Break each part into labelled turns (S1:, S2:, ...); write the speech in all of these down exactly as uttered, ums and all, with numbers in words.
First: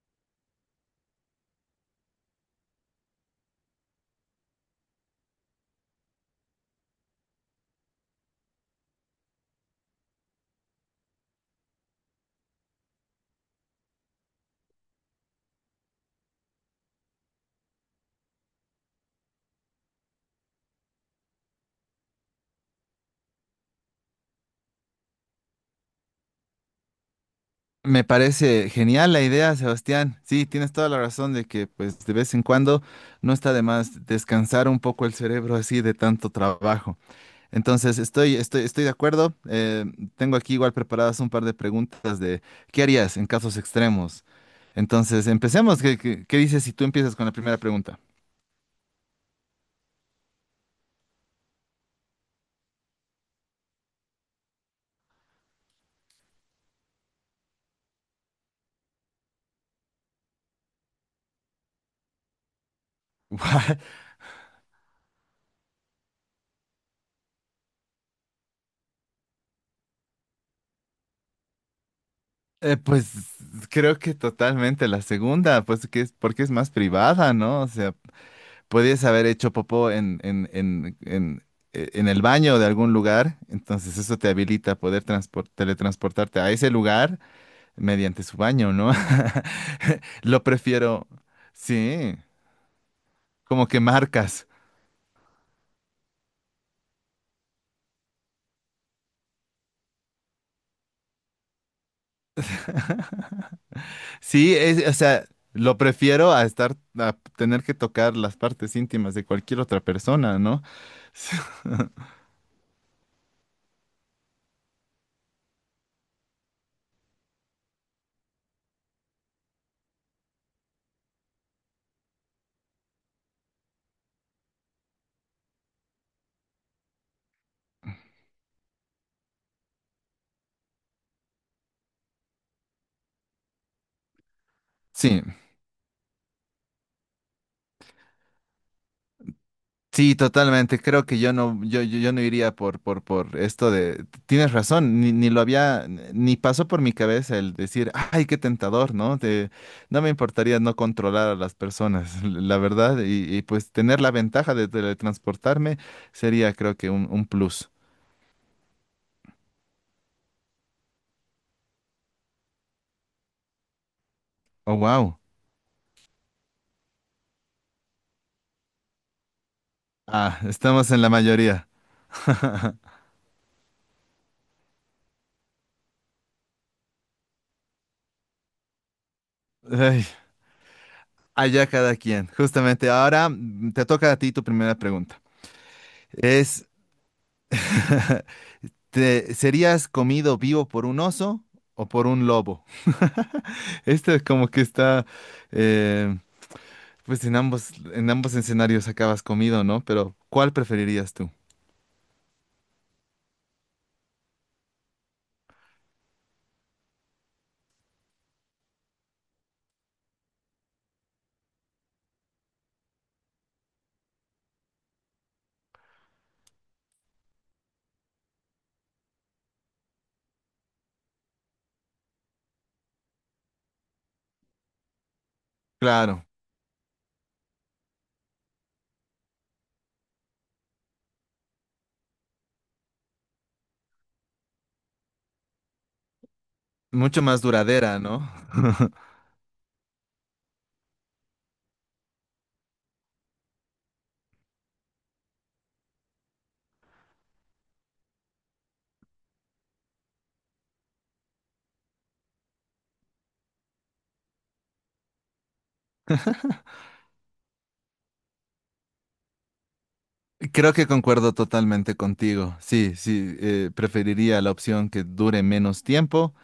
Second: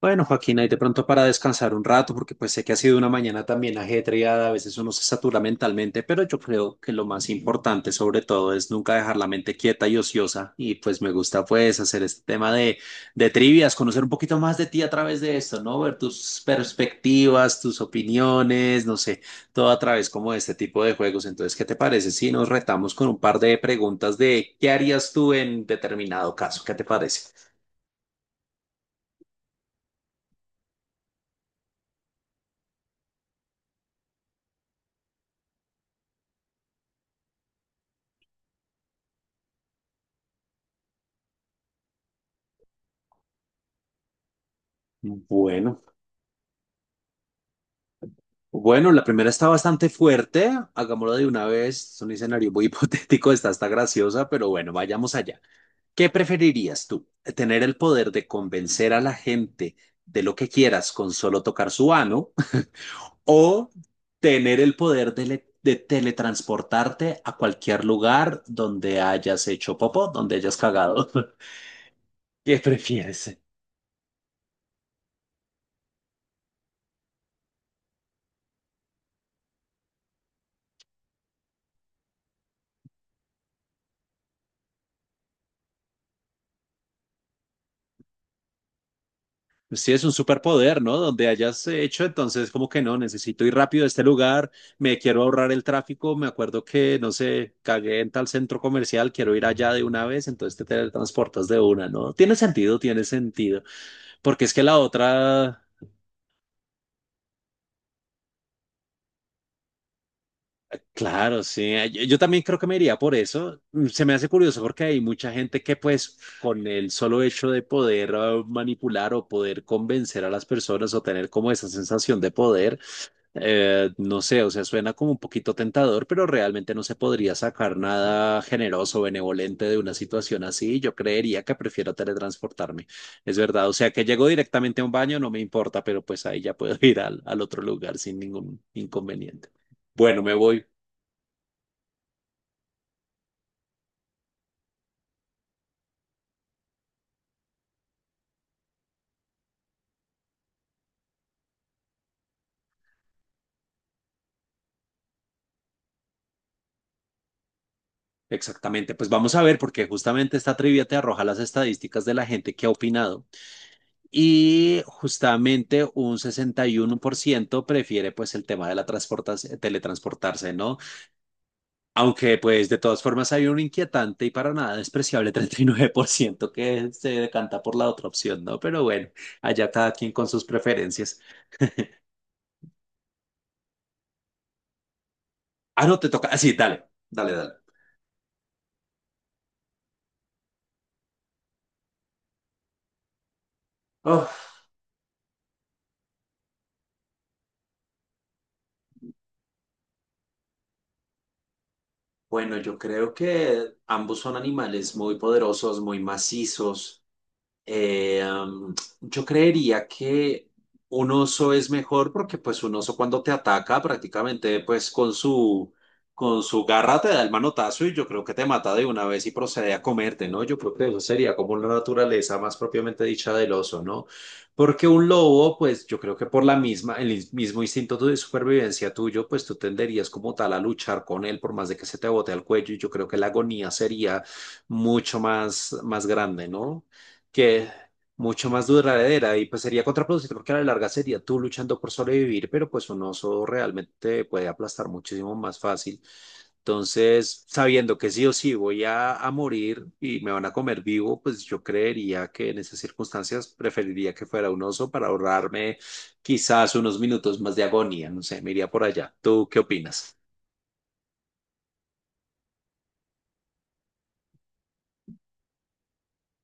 S1: Bueno, Joaquín ahí de pronto para descansar un rato, porque pues sé que ha sido una mañana también ajetreada, a veces uno se satura mentalmente, pero yo creo que lo más importante sobre todo es nunca dejar la mente quieta y ociosa, y pues me gusta pues hacer este tema de, de trivias, conocer un poquito más de ti a través de esto, ¿no? Ver tus perspectivas, tus opiniones, no sé, todo a través como de este tipo de juegos. Entonces, ¿qué te parece si nos retamos con un par de preguntas de qué harías tú en determinado caso? ¿Qué te parece?
S2: Me parece genial la idea, Sebastián. Sí, tienes toda la razón de que, pues, de vez en cuando no está de más descansar un poco el cerebro así de tanto trabajo. Entonces, estoy, estoy, estoy de acuerdo. Eh, tengo aquí igual preparadas un par de preguntas de ¿qué harías en casos extremos? Entonces, empecemos.
S1: Bueno.
S2: ¿Qué, qué- qué dices si tú empiezas con la primera pregunta?
S1: Bueno, la primera está bastante fuerte, hagámoslo de una vez, es un escenario muy hipotético, está hasta graciosa, pero bueno, vayamos allá. ¿Qué preferirías tú? ¿Tener el poder de convencer a la gente de lo que quieras con solo tocar su ano o tener el poder de, le- de teletransportarte a cualquier lugar donde hayas hecho popó, donde hayas cagado? ¿Qué
S2: eh, pues
S1: prefieres?
S2: creo que totalmente la segunda, pues que es porque es más privada, ¿no? O sea, podías haber hecho popó en, en, en, en, eh, en el baño de algún lugar, entonces eso te habilita a poder transpor- teletransportarte a ese lugar mediante su baño, ¿no?
S1: Pues sí, es un
S2: Lo
S1: superpoder, ¿no?
S2: prefiero,
S1: Donde hayas hecho,
S2: sí,
S1: entonces como que no, necesito ir
S2: como que
S1: rápido a este
S2: marcas.
S1: lugar, me quiero ahorrar el tráfico, me acuerdo que, no sé, cagué en tal centro comercial, quiero ir allá de una vez, entonces te teletransportas de una, ¿no? Tiene sentido, tiene sentido, porque es
S2: Sí,
S1: que la
S2: es, o sea,
S1: otra,
S2: lo prefiero a estar, a tener que tocar las partes íntimas de cualquier otra persona, ¿no?
S1: claro, sí, eh, yo, yo también creo que me iría por eso. Mm, se me hace curioso porque hay mucha gente que pues con el solo hecho de poder eh, manipular o poder convencer a las personas o tener como esa sensación de poder, Eh, no sé, o sea, suena como un poquito tentador, pero realmente no se podría sacar nada generoso o benevolente de una situación así. Yo creería que prefiero teletransportarme. Es verdad, o sea, que llego directamente a un baño,
S2: Sí,
S1: no me importa, pero pues ahí ya puedo ir al, al otro lugar sin ningún inconveniente.
S2: sí,
S1: Bueno, me voy.
S2: totalmente. Creo que yo no, yo, yo, yo no iría por, por, por esto de. Tienes razón, ni, ni lo había, ni pasó por mi cabeza el decir, ay, qué tentador, ¿no? De- no me importaría no controlar a las personas, la verdad, y, y, pues tener la ventaja de teletransportarme sería, creo que, un, un plus.
S1: Exactamente, pues vamos a ver, porque justamente esta trivia te arroja las estadísticas de la gente que ha opinado
S2: Oh,
S1: y
S2: wow.
S1: justamente un sesenta y uno por ciento prefiere pues el tema de la transportas-
S2: Ah,
S1: teletransportarse, ¿no?
S2: estamos en la mayoría.
S1: Aunque, pues, de todas formas hay un inquietante y para nada despreciable treinta y nueve por ciento que se decanta por la otra opción, ¿no? Pero bueno, allá cada
S2: Ay,
S1: quien con sus preferencias.
S2: allá cada quien. Justamente ahora mm, te toca a ti tu primera pregunta.
S1: Ah, no, te toca. Ah, sí,
S2: Es.
S1: dale, dale, dale.
S2: ¿Te serías comido vivo por un oso o por un lobo? Este es como
S1: Oh,
S2: que está, eh, pues en ambos, en ambos escenarios acabas comido, ¿no? Pero ¿cuál preferirías tú?
S1: bueno, yo creo que ambos son animales muy poderosos, muy macizos. Eh, am, yo creería que un oso es mejor porque pues un oso cuando te ataca prácticamente pues con su, con su garra te da el manotazo y yo creo que te mata de una vez y procede a comerte, ¿no? Yo creo que eso sería como la naturaleza más propiamente dicha del oso, ¿no? Porque un lobo pues yo creo
S2: Claro,
S1: que por la misma, el is- mismo instinto de supervivencia tuyo pues tú tenderías como tal a luchar con él por más de que se te bote al cuello y yo creo que la agonía sería mucho más, más grande, ¿no?
S2: mucho más
S1: Que es
S2: duradera, ¿no?
S1: mucho más duradera y pues sería contraproducente porque a la larga sería tú luchando por sobrevivir, pero pues un oso realmente puede aplastar muchísimo más fácil. Entonces, sabiendo que sí o sí voy a, a morir y me van a comer vivo, pues yo creería que en esas circunstancias preferiría que fuera un oso para ahorrarme quizás unos minutos más de agonía. No sé, me iría por allá. ¿Tú qué opinas?
S2: Creo que concuerdo totalmente contigo. Sí, sí, eh, preferiría la opción que dure menos tiempo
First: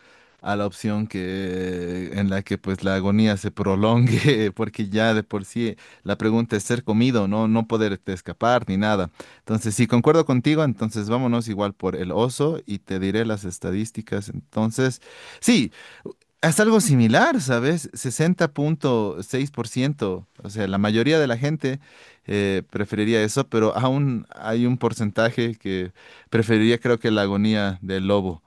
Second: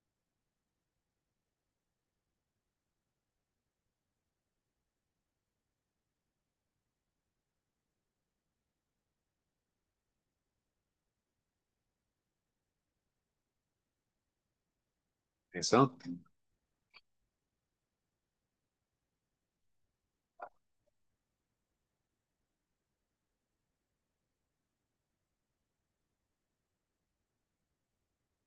S2: a la opción que en la que pues la agonía se prolongue, porque ya de por sí la pregunta es ser comido, no, no poderte escapar ni nada. Entonces, sí, concuerdo contigo, entonces vámonos igual por el oso y te diré las estadísticas. Entonces, sí,
S1: Eso.
S2: haz algo similar, ¿sabes? sesenta punto seis por ciento. O sea, la mayoría de la gente eh, preferiría eso, pero aún hay un porcentaje que preferiría, creo que la agonía del lobo.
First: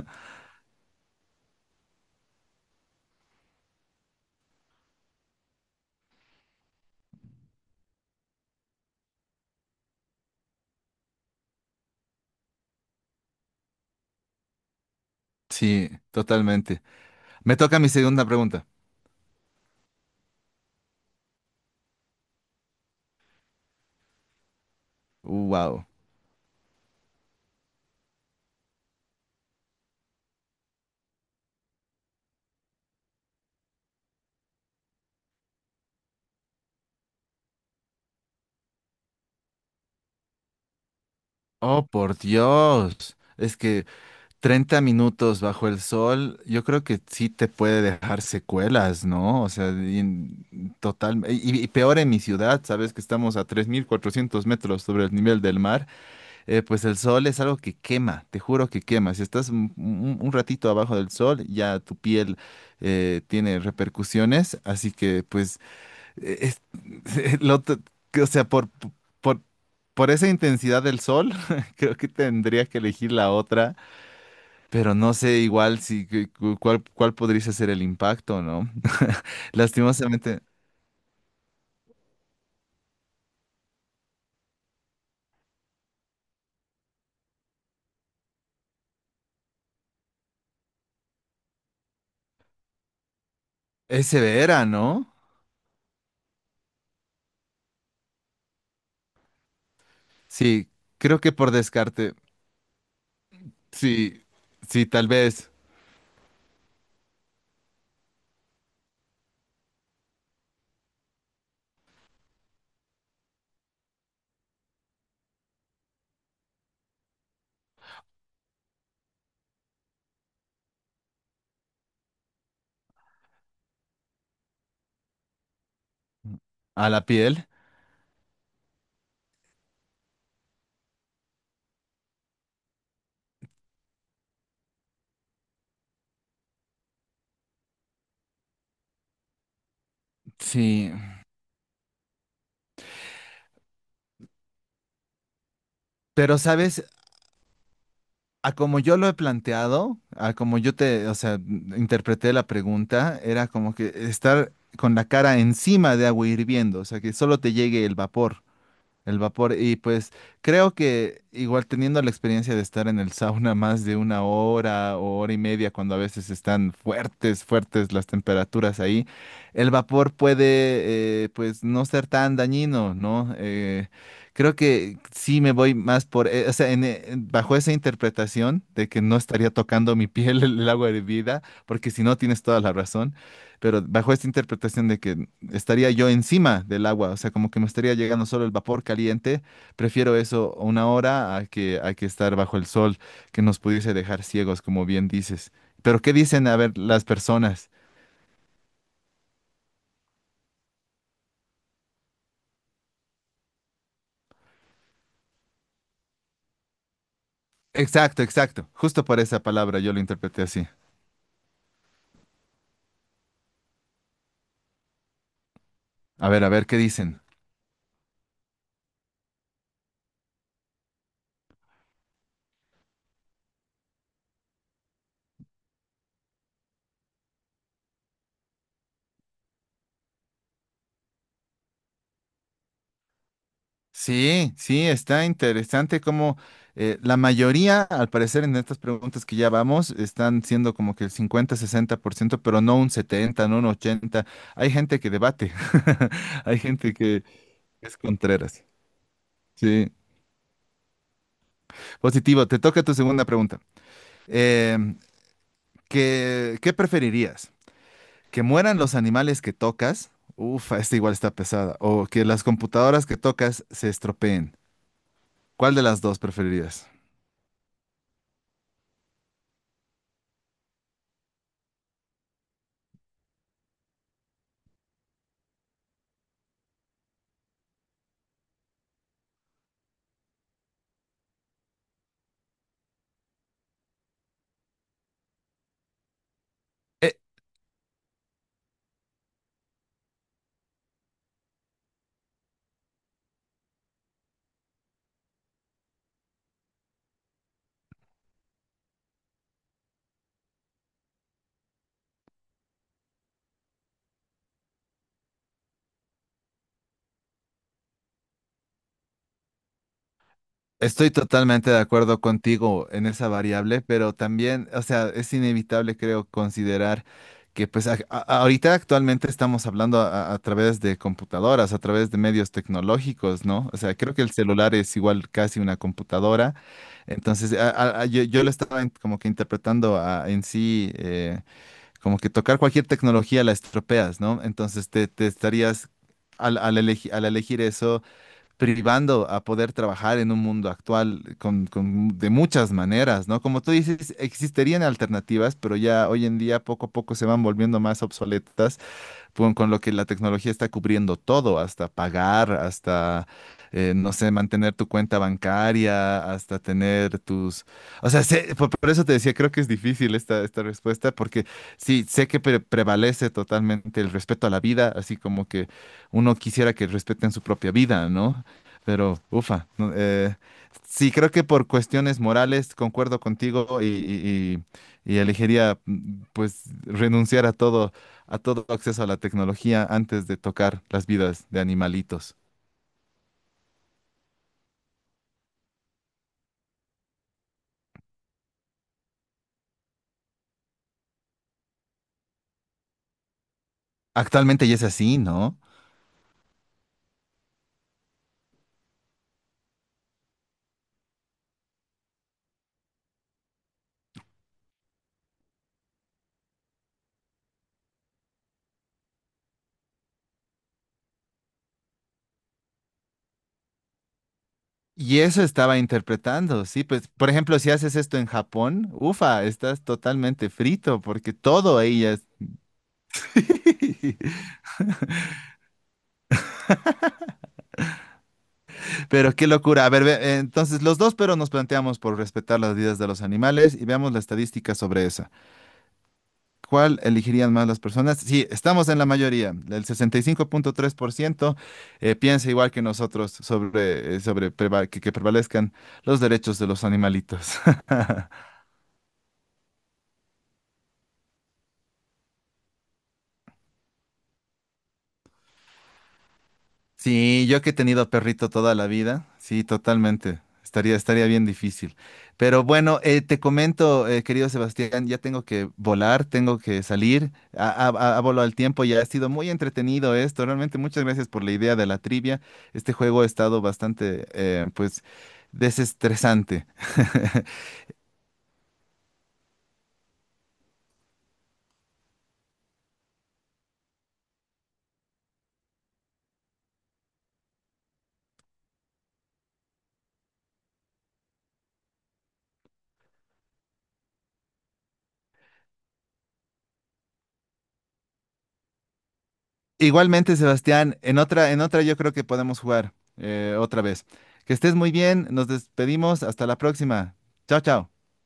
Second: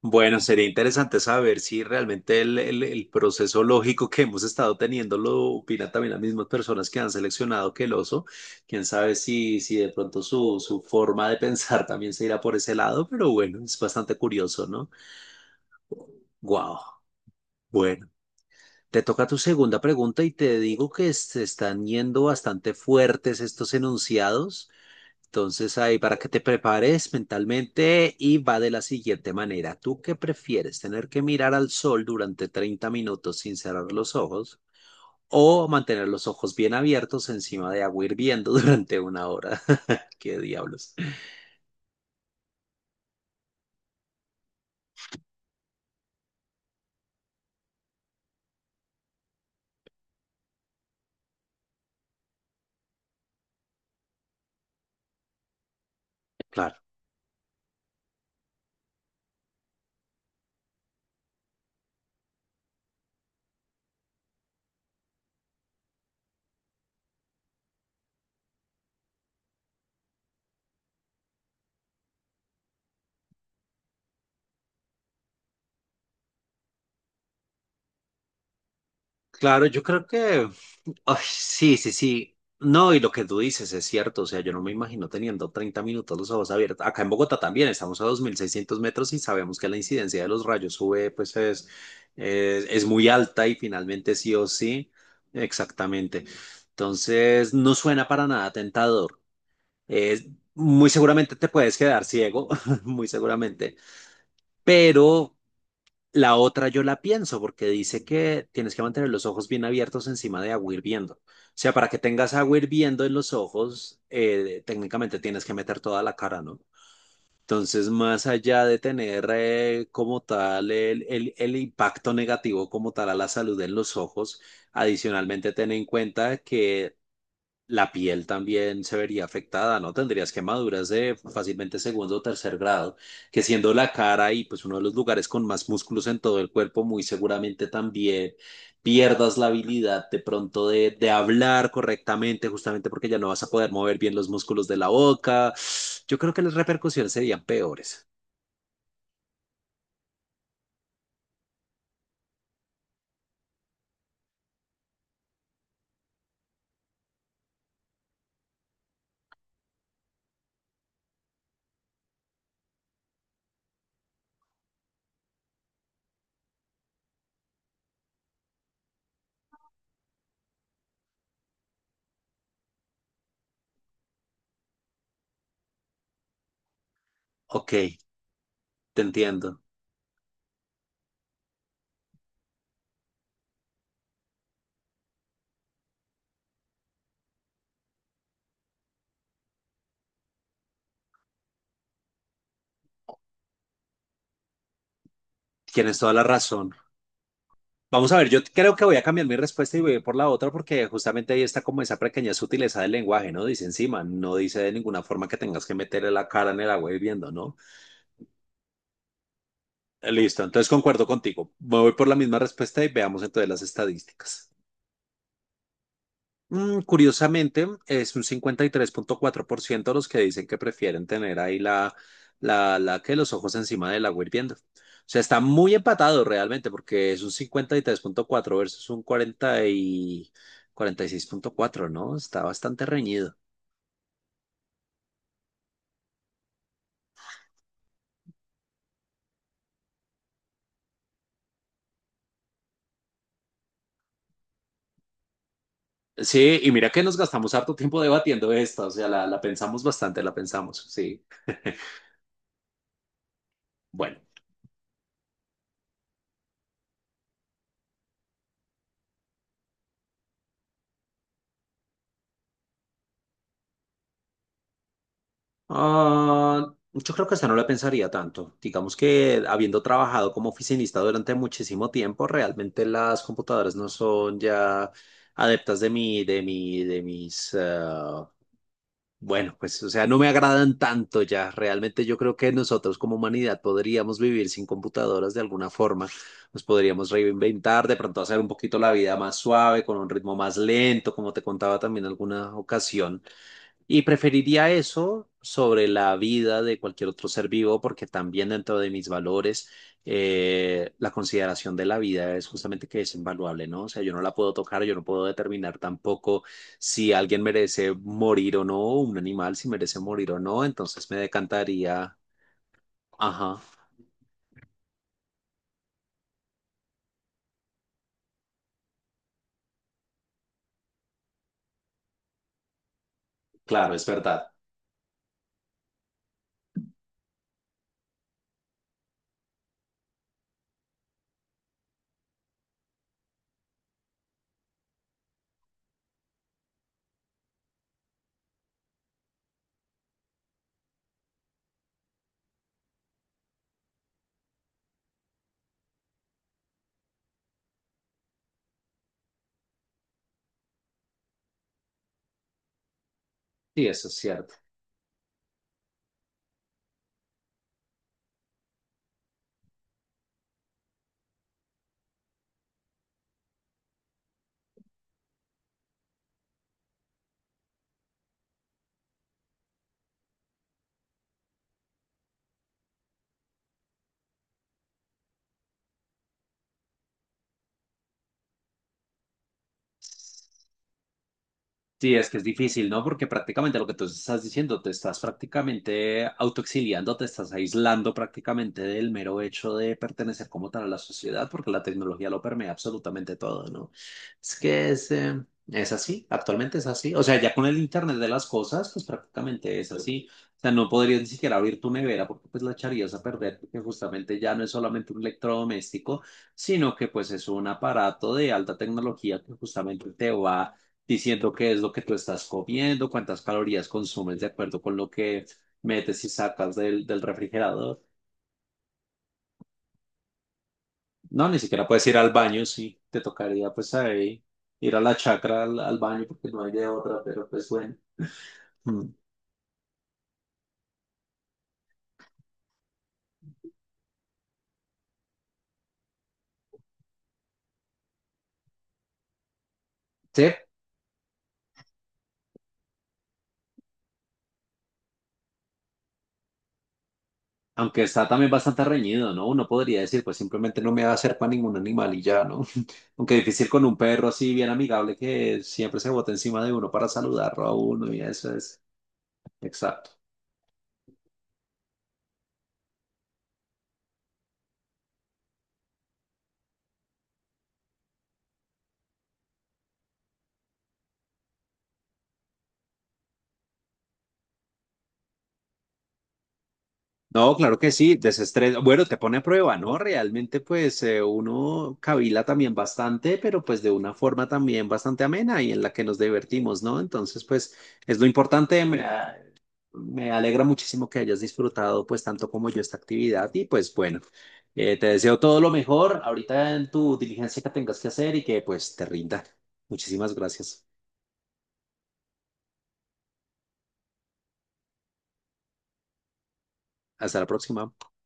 S1: Bueno, sería interesante saber si realmente el, el- el proceso lógico que hemos estado teniendo lo opinan también las mismas personas que han seleccionado que el oso. Quién sabe si, si de pronto su, su forma de pensar también se irá por ese lado, pero bueno, es bastante curioso, ¿no?
S2: Sí,
S1: Wow.
S2: totalmente. Me toca mi
S1: Bueno,
S2: segunda pregunta.
S1: te toca tu segunda pregunta y te digo que se están yendo bastante fuertes estos enunciados. Entonces
S2: Wow.
S1: ahí para que te prepares mentalmente y va de la siguiente manera. ¿Tú qué prefieres? ¿Tener que mirar al sol durante treinta minutos sin cerrar los ojos o mantener los ojos bien abiertos encima de agua hirviendo durante una hora? ¿Qué diablos?
S2: Oh, por Dios. Es que treinta minutos bajo el sol, yo creo que sí te puede dejar secuelas, ¿no? O sea, y en- total. Y, y peor en mi ciudad, sabes que estamos a tres mil cuatrocientos metros sobre el nivel del mar, eh,
S1: Claro,
S2: pues el sol es algo que quema, te juro que quema. Si estás un, un- un ratito abajo del sol, ya tu piel eh, tiene repercusiones, así que pues, eh, es, lo t- que, o sea, por, por, por esa intensidad del sol, creo que tendría que elegir la otra, pero no sé igual si cu- cu- cuál, cuál podría ser el impacto, ¿no?
S1: claro, yo creo
S2: Lastimosamente,
S1: que ay, sí, sí, sí. No, y lo que tú dices es cierto. O sea, yo no me imagino teniendo treinta minutos los ojos abiertos. Acá en Bogotá también estamos a dos mil seiscientos metros y sabemos que la incidencia de los rayos U V pues es, es, es muy alta y
S2: es
S1: finalmente sí o
S2: severa,
S1: sí.
S2: ¿no?
S1: Exactamente. Entonces, no suena para nada tentador. Es,
S2: Sí,
S1: Muy
S2: creo que
S1: seguramente te
S2: por
S1: puedes quedar
S2: descarte,
S1: ciego, muy seguramente.
S2: sí, sí, tal
S1: Pero
S2: vez
S1: la otra yo la pienso porque dice que tienes que mantener los ojos bien abiertos encima de agua hirviendo. O sea, para que tengas agua hirviendo en los ojos, eh, técnicamente tienes que meter toda la cara, ¿no? Entonces, más allá de tener eh, como tal el, el, el impacto negativo como tal a la salud en los ojos, adicionalmente ten en cuenta
S2: a
S1: que
S2: la piel,
S1: la piel también se vería afectada, ¿no? Tendrías quemaduras de fácilmente segundo o tercer grado, que siendo la cara y pues uno de los lugares con más músculos en todo el cuerpo, muy seguramente también pierdas la habilidad de pronto de,
S2: sí.
S1: de hablar correctamente, justamente porque ya no vas a poder mover bien los músculos de la boca. Yo creo
S2: Pero,
S1: que las
S2: ¿sabes?
S1: repercusiones serían peores.
S2: A como yo lo he planteado, a como yo te, o sea, m- interpreté la pregunta, era como que estar con la cara encima de agua hirviendo, o sea, que solo te llegue el vapor. El vapor, y pues creo que igual teniendo la experiencia de estar en el sauna más de una hora o hora y media, cuando a veces están fuertes, fuertes las temperaturas ahí, el vapor puede eh, pues no ser tan dañino, ¿no? Eh, creo que sí me voy más por, eh, o sea, en, eh, bajo
S1: Ok,
S2: esa interpretación de
S1: te
S2: que no estaría
S1: entiendo.
S2: tocando mi piel el agua hervida, porque si no tienes toda la razón, pero bajo esta interpretación de que estaría yo encima del agua, o sea, como que me estaría llegando solo el vapor caliente. Prefiero eso una hora a que, a que estar bajo el sol, que nos pudiese dejar ciegos, como bien dices. Pero
S1: Tienes toda
S2: ¿qué
S1: la
S2: dicen, a
S1: razón.
S2: ver, las personas?
S1: Vamos a ver, yo creo que voy a cambiar mi respuesta y voy a ir por la otra porque justamente ahí está como esa pequeña sutileza del lenguaje, ¿no? Dice encima, no dice de ninguna forma que tengas que meterle la cara en el agua hirviendo, ¿no?
S2: Exacto, exacto. Justo por esa palabra yo lo
S1: Eh, Listo,
S2: interpreté así.
S1: entonces concuerdo contigo. Me voy por la misma respuesta y veamos entonces las estadísticas.
S2: A ver, a ver, ¿qué
S1: Mm,
S2: dicen?
S1: curiosamente, es un cincuenta y tres punto cuatro por ciento los que dicen que prefieren tener ahí la, la, la que los ojos encima del agua hirviendo. O sea, está muy empatado realmente porque es un cincuenta y tres punto cuatro versus un cuarenta y cuarenta y seis punto cuatro, ¿no? Está bastante reñido.
S2: Sí, sí, está interesante como la mayoría, al parecer, en estas preguntas que ya vamos, están siendo como que el cincuenta, sesenta por ciento, pero no un setenta, no un ochenta. Hay gente que debate.
S1: Sí,
S2: Hay
S1: y mira
S2: gente
S1: que nos
S2: que
S1: gastamos harto
S2: es
S1: tiempo debatiendo
S2: contreras.
S1: esta, o sea, la, la pensamos
S2: Sí.
S1: bastante, la pensamos, sí.
S2: Positivo, te toca tu segunda pregunta.
S1: Bueno.
S2: Em, ¿qué, qué preferirías? ¿Que mueran los animales que tocas? Ufa, esta igual está pesada. ¿O que las computadoras que tocas se estropeen? ¿Cuál de las dos
S1: Ah,
S2: preferirías?
S1: yo creo que esa no la pensaría tanto. Digamos que habiendo trabajado como oficinista durante muchísimo tiempo, realmente las computadoras no son ya adeptas de mi, de mi, de mis, ah, bueno, pues, o sea, no me agradan tanto ya. Realmente yo creo que nosotros como humanidad podríamos vivir sin computadoras de alguna forma. Nos podríamos
S2: E-
S1: reinventar, de pronto hacer un poquito la vida más suave, con un ritmo más lento, como te contaba también en alguna ocasión. Y preferiría eso sobre la vida de cualquier otro ser vivo, porque también dentro de mis valores, eh, la consideración de la vida es justamente que es invaluable, ¿no? O sea, yo no la puedo tocar, yo no puedo determinar tampoco si alguien merece morir o no, un animal si merece morir o no, entonces
S2: estoy
S1: me
S2: totalmente de
S1: decantaría.
S2: acuerdo contigo en esa
S1: Ajá,
S2: variable, pero también, o sea, es inevitable, creo, considerar que pues a- a- ahorita actualmente estamos hablando a, a través de computadoras, a través de medios tecnológicos, ¿no? O
S1: claro,
S2: sea,
S1: es
S2: creo que el
S1: verdad.
S2: celular es igual casi una computadora. Entonces, a- a- a- yo, yo lo estaba en- como que interpretando a- en sí, eh, como que tocar cualquier tecnología la estropeas, ¿no? Entonces, te, te estarías, al, al elegi- al elegir eso, privando a poder trabajar en un mundo actual con, con- de muchas maneras, ¿no? Como tú dices, existirían alternativas, pero ya hoy en día poco a poco se van volviendo más obsoletas con, con lo que la tecnología está cubriendo todo, hasta pagar, hasta,
S1: Sí,
S2: eh,
S1: eso
S2: no
S1: es
S2: sé,
S1: cierto.
S2: mantener tu cuenta bancaria, hasta tener tus... O sea, sé- por, por eso te decía, creo que es difícil esta, esta respuesta, porque sí, sé que pre- prevalece totalmente el respeto a la vida, así como que uno quisiera que respeten su propia vida, ¿no? Pero, ufa, no, eh, sí, creo que por cuestiones morales concuerdo contigo y, y- y- y elegiría, mm, pues, renunciar a todo, a todo acceso a la tecnología antes de tocar las vidas de
S1: Sí, es que
S2: animalitos.
S1: es difícil, ¿no? Porque prácticamente lo que tú estás diciendo, te estás prácticamente autoexiliando, te estás aislando prácticamente del mero hecho de pertenecer como tal a la sociedad, porque la tecnología lo permea absolutamente todo, ¿no? Es
S2: Actualmente ya es
S1: que es,
S2: así,
S1: eh,
S2: ¿no?
S1: es así, actualmente es así. O sea, ya con el Internet de las cosas, pues prácticamente es así. O sea, no podrías ni siquiera abrir tu nevera porque pues la echarías a perder, porque justamente ya no es solamente un electrodoméstico, sino que pues es un aparato de alta tecnología que justamente te va diciendo qué es lo que tú estás comiendo, cuántas calorías consumes de acuerdo con lo
S2: Y eso
S1: que
S2: estaba
S1: metes y
S2: interpretando,
S1: sacas
S2: sí,
S1: del,
S2: pues,
S1: del
S2: por ejemplo, si haces
S1: refrigerador.
S2: esto en Japón, ufa, estás totalmente frito porque
S1: No, ni
S2: todo
S1: siquiera puedes ir
S2: ellas.
S1: al baño, sí, te tocaría pues ahí ir a la chacra al, al baño porque no hay de otra, pero pues bueno. Mm.
S2: Pero qué locura. A ver, ve- entonces los dos, pero nos planteamos por respetar las vidas de los animales y veamos la estadística sobre esa. ¿Cuál elegirían más las personas? Sí, estamos en la mayoría. El
S1: Sí,
S2: sesenta y cinco punto tres por ciento eh, piensa igual que nosotros sobre, eh, sobre preva- que, que prevalezcan los derechos de los animalitos.
S1: aunque está también bastante reñido, ¿no? Uno podría decir, pues simplemente no me va a hacer para ningún animal y ya, ¿no? Aunque difícil con un perro así bien amigable que siempre se bota encima de uno para
S2: Sí, yo
S1: saludarlo
S2: que he
S1: a
S2: tenido
S1: uno y
S2: perrito
S1: eso
S2: toda
S1: es.
S2: la vida, sí,
S1: Exacto.
S2: totalmente. Estaría, estaría bien difícil. Pero bueno, eh, te comento, eh, querido Sebastián, ya tengo que volar, tengo que salir. A, a, a- a volo al tiempo, ya ha sido muy entretenido esto. Realmente muchas gracias por la idea de la trivia. Este juego ha estado bastante, eh, pues, desestresante.
S1: No, claro que sí, desestrés. Bueno, te pone a prueba, ¿no? Realmente, pues eh, uno cavila también bastante, pero pues de una forma también bastante amena y en la que nos divertimos, ¿no? Entonces, pues es lo importante. Me, ah, me alegra muchísimo que hayas disfrutado, pues tanto como yo, esta actividad. Y pues bueno, eh, te deseo todo lo mejor ahorita en tu diligencia que tengas que hacer y que pues te rinda.
S2: Igualmente,
S1: Muchísimas gracias.
S2: Sebastián, en otra, en otra yo creo que podemos jugar eh, otra vez. Que estés muy bien, nos despedimos, hasta la próxima.
S1: Hasta la
S2: Chao, chao.
S1: próxima.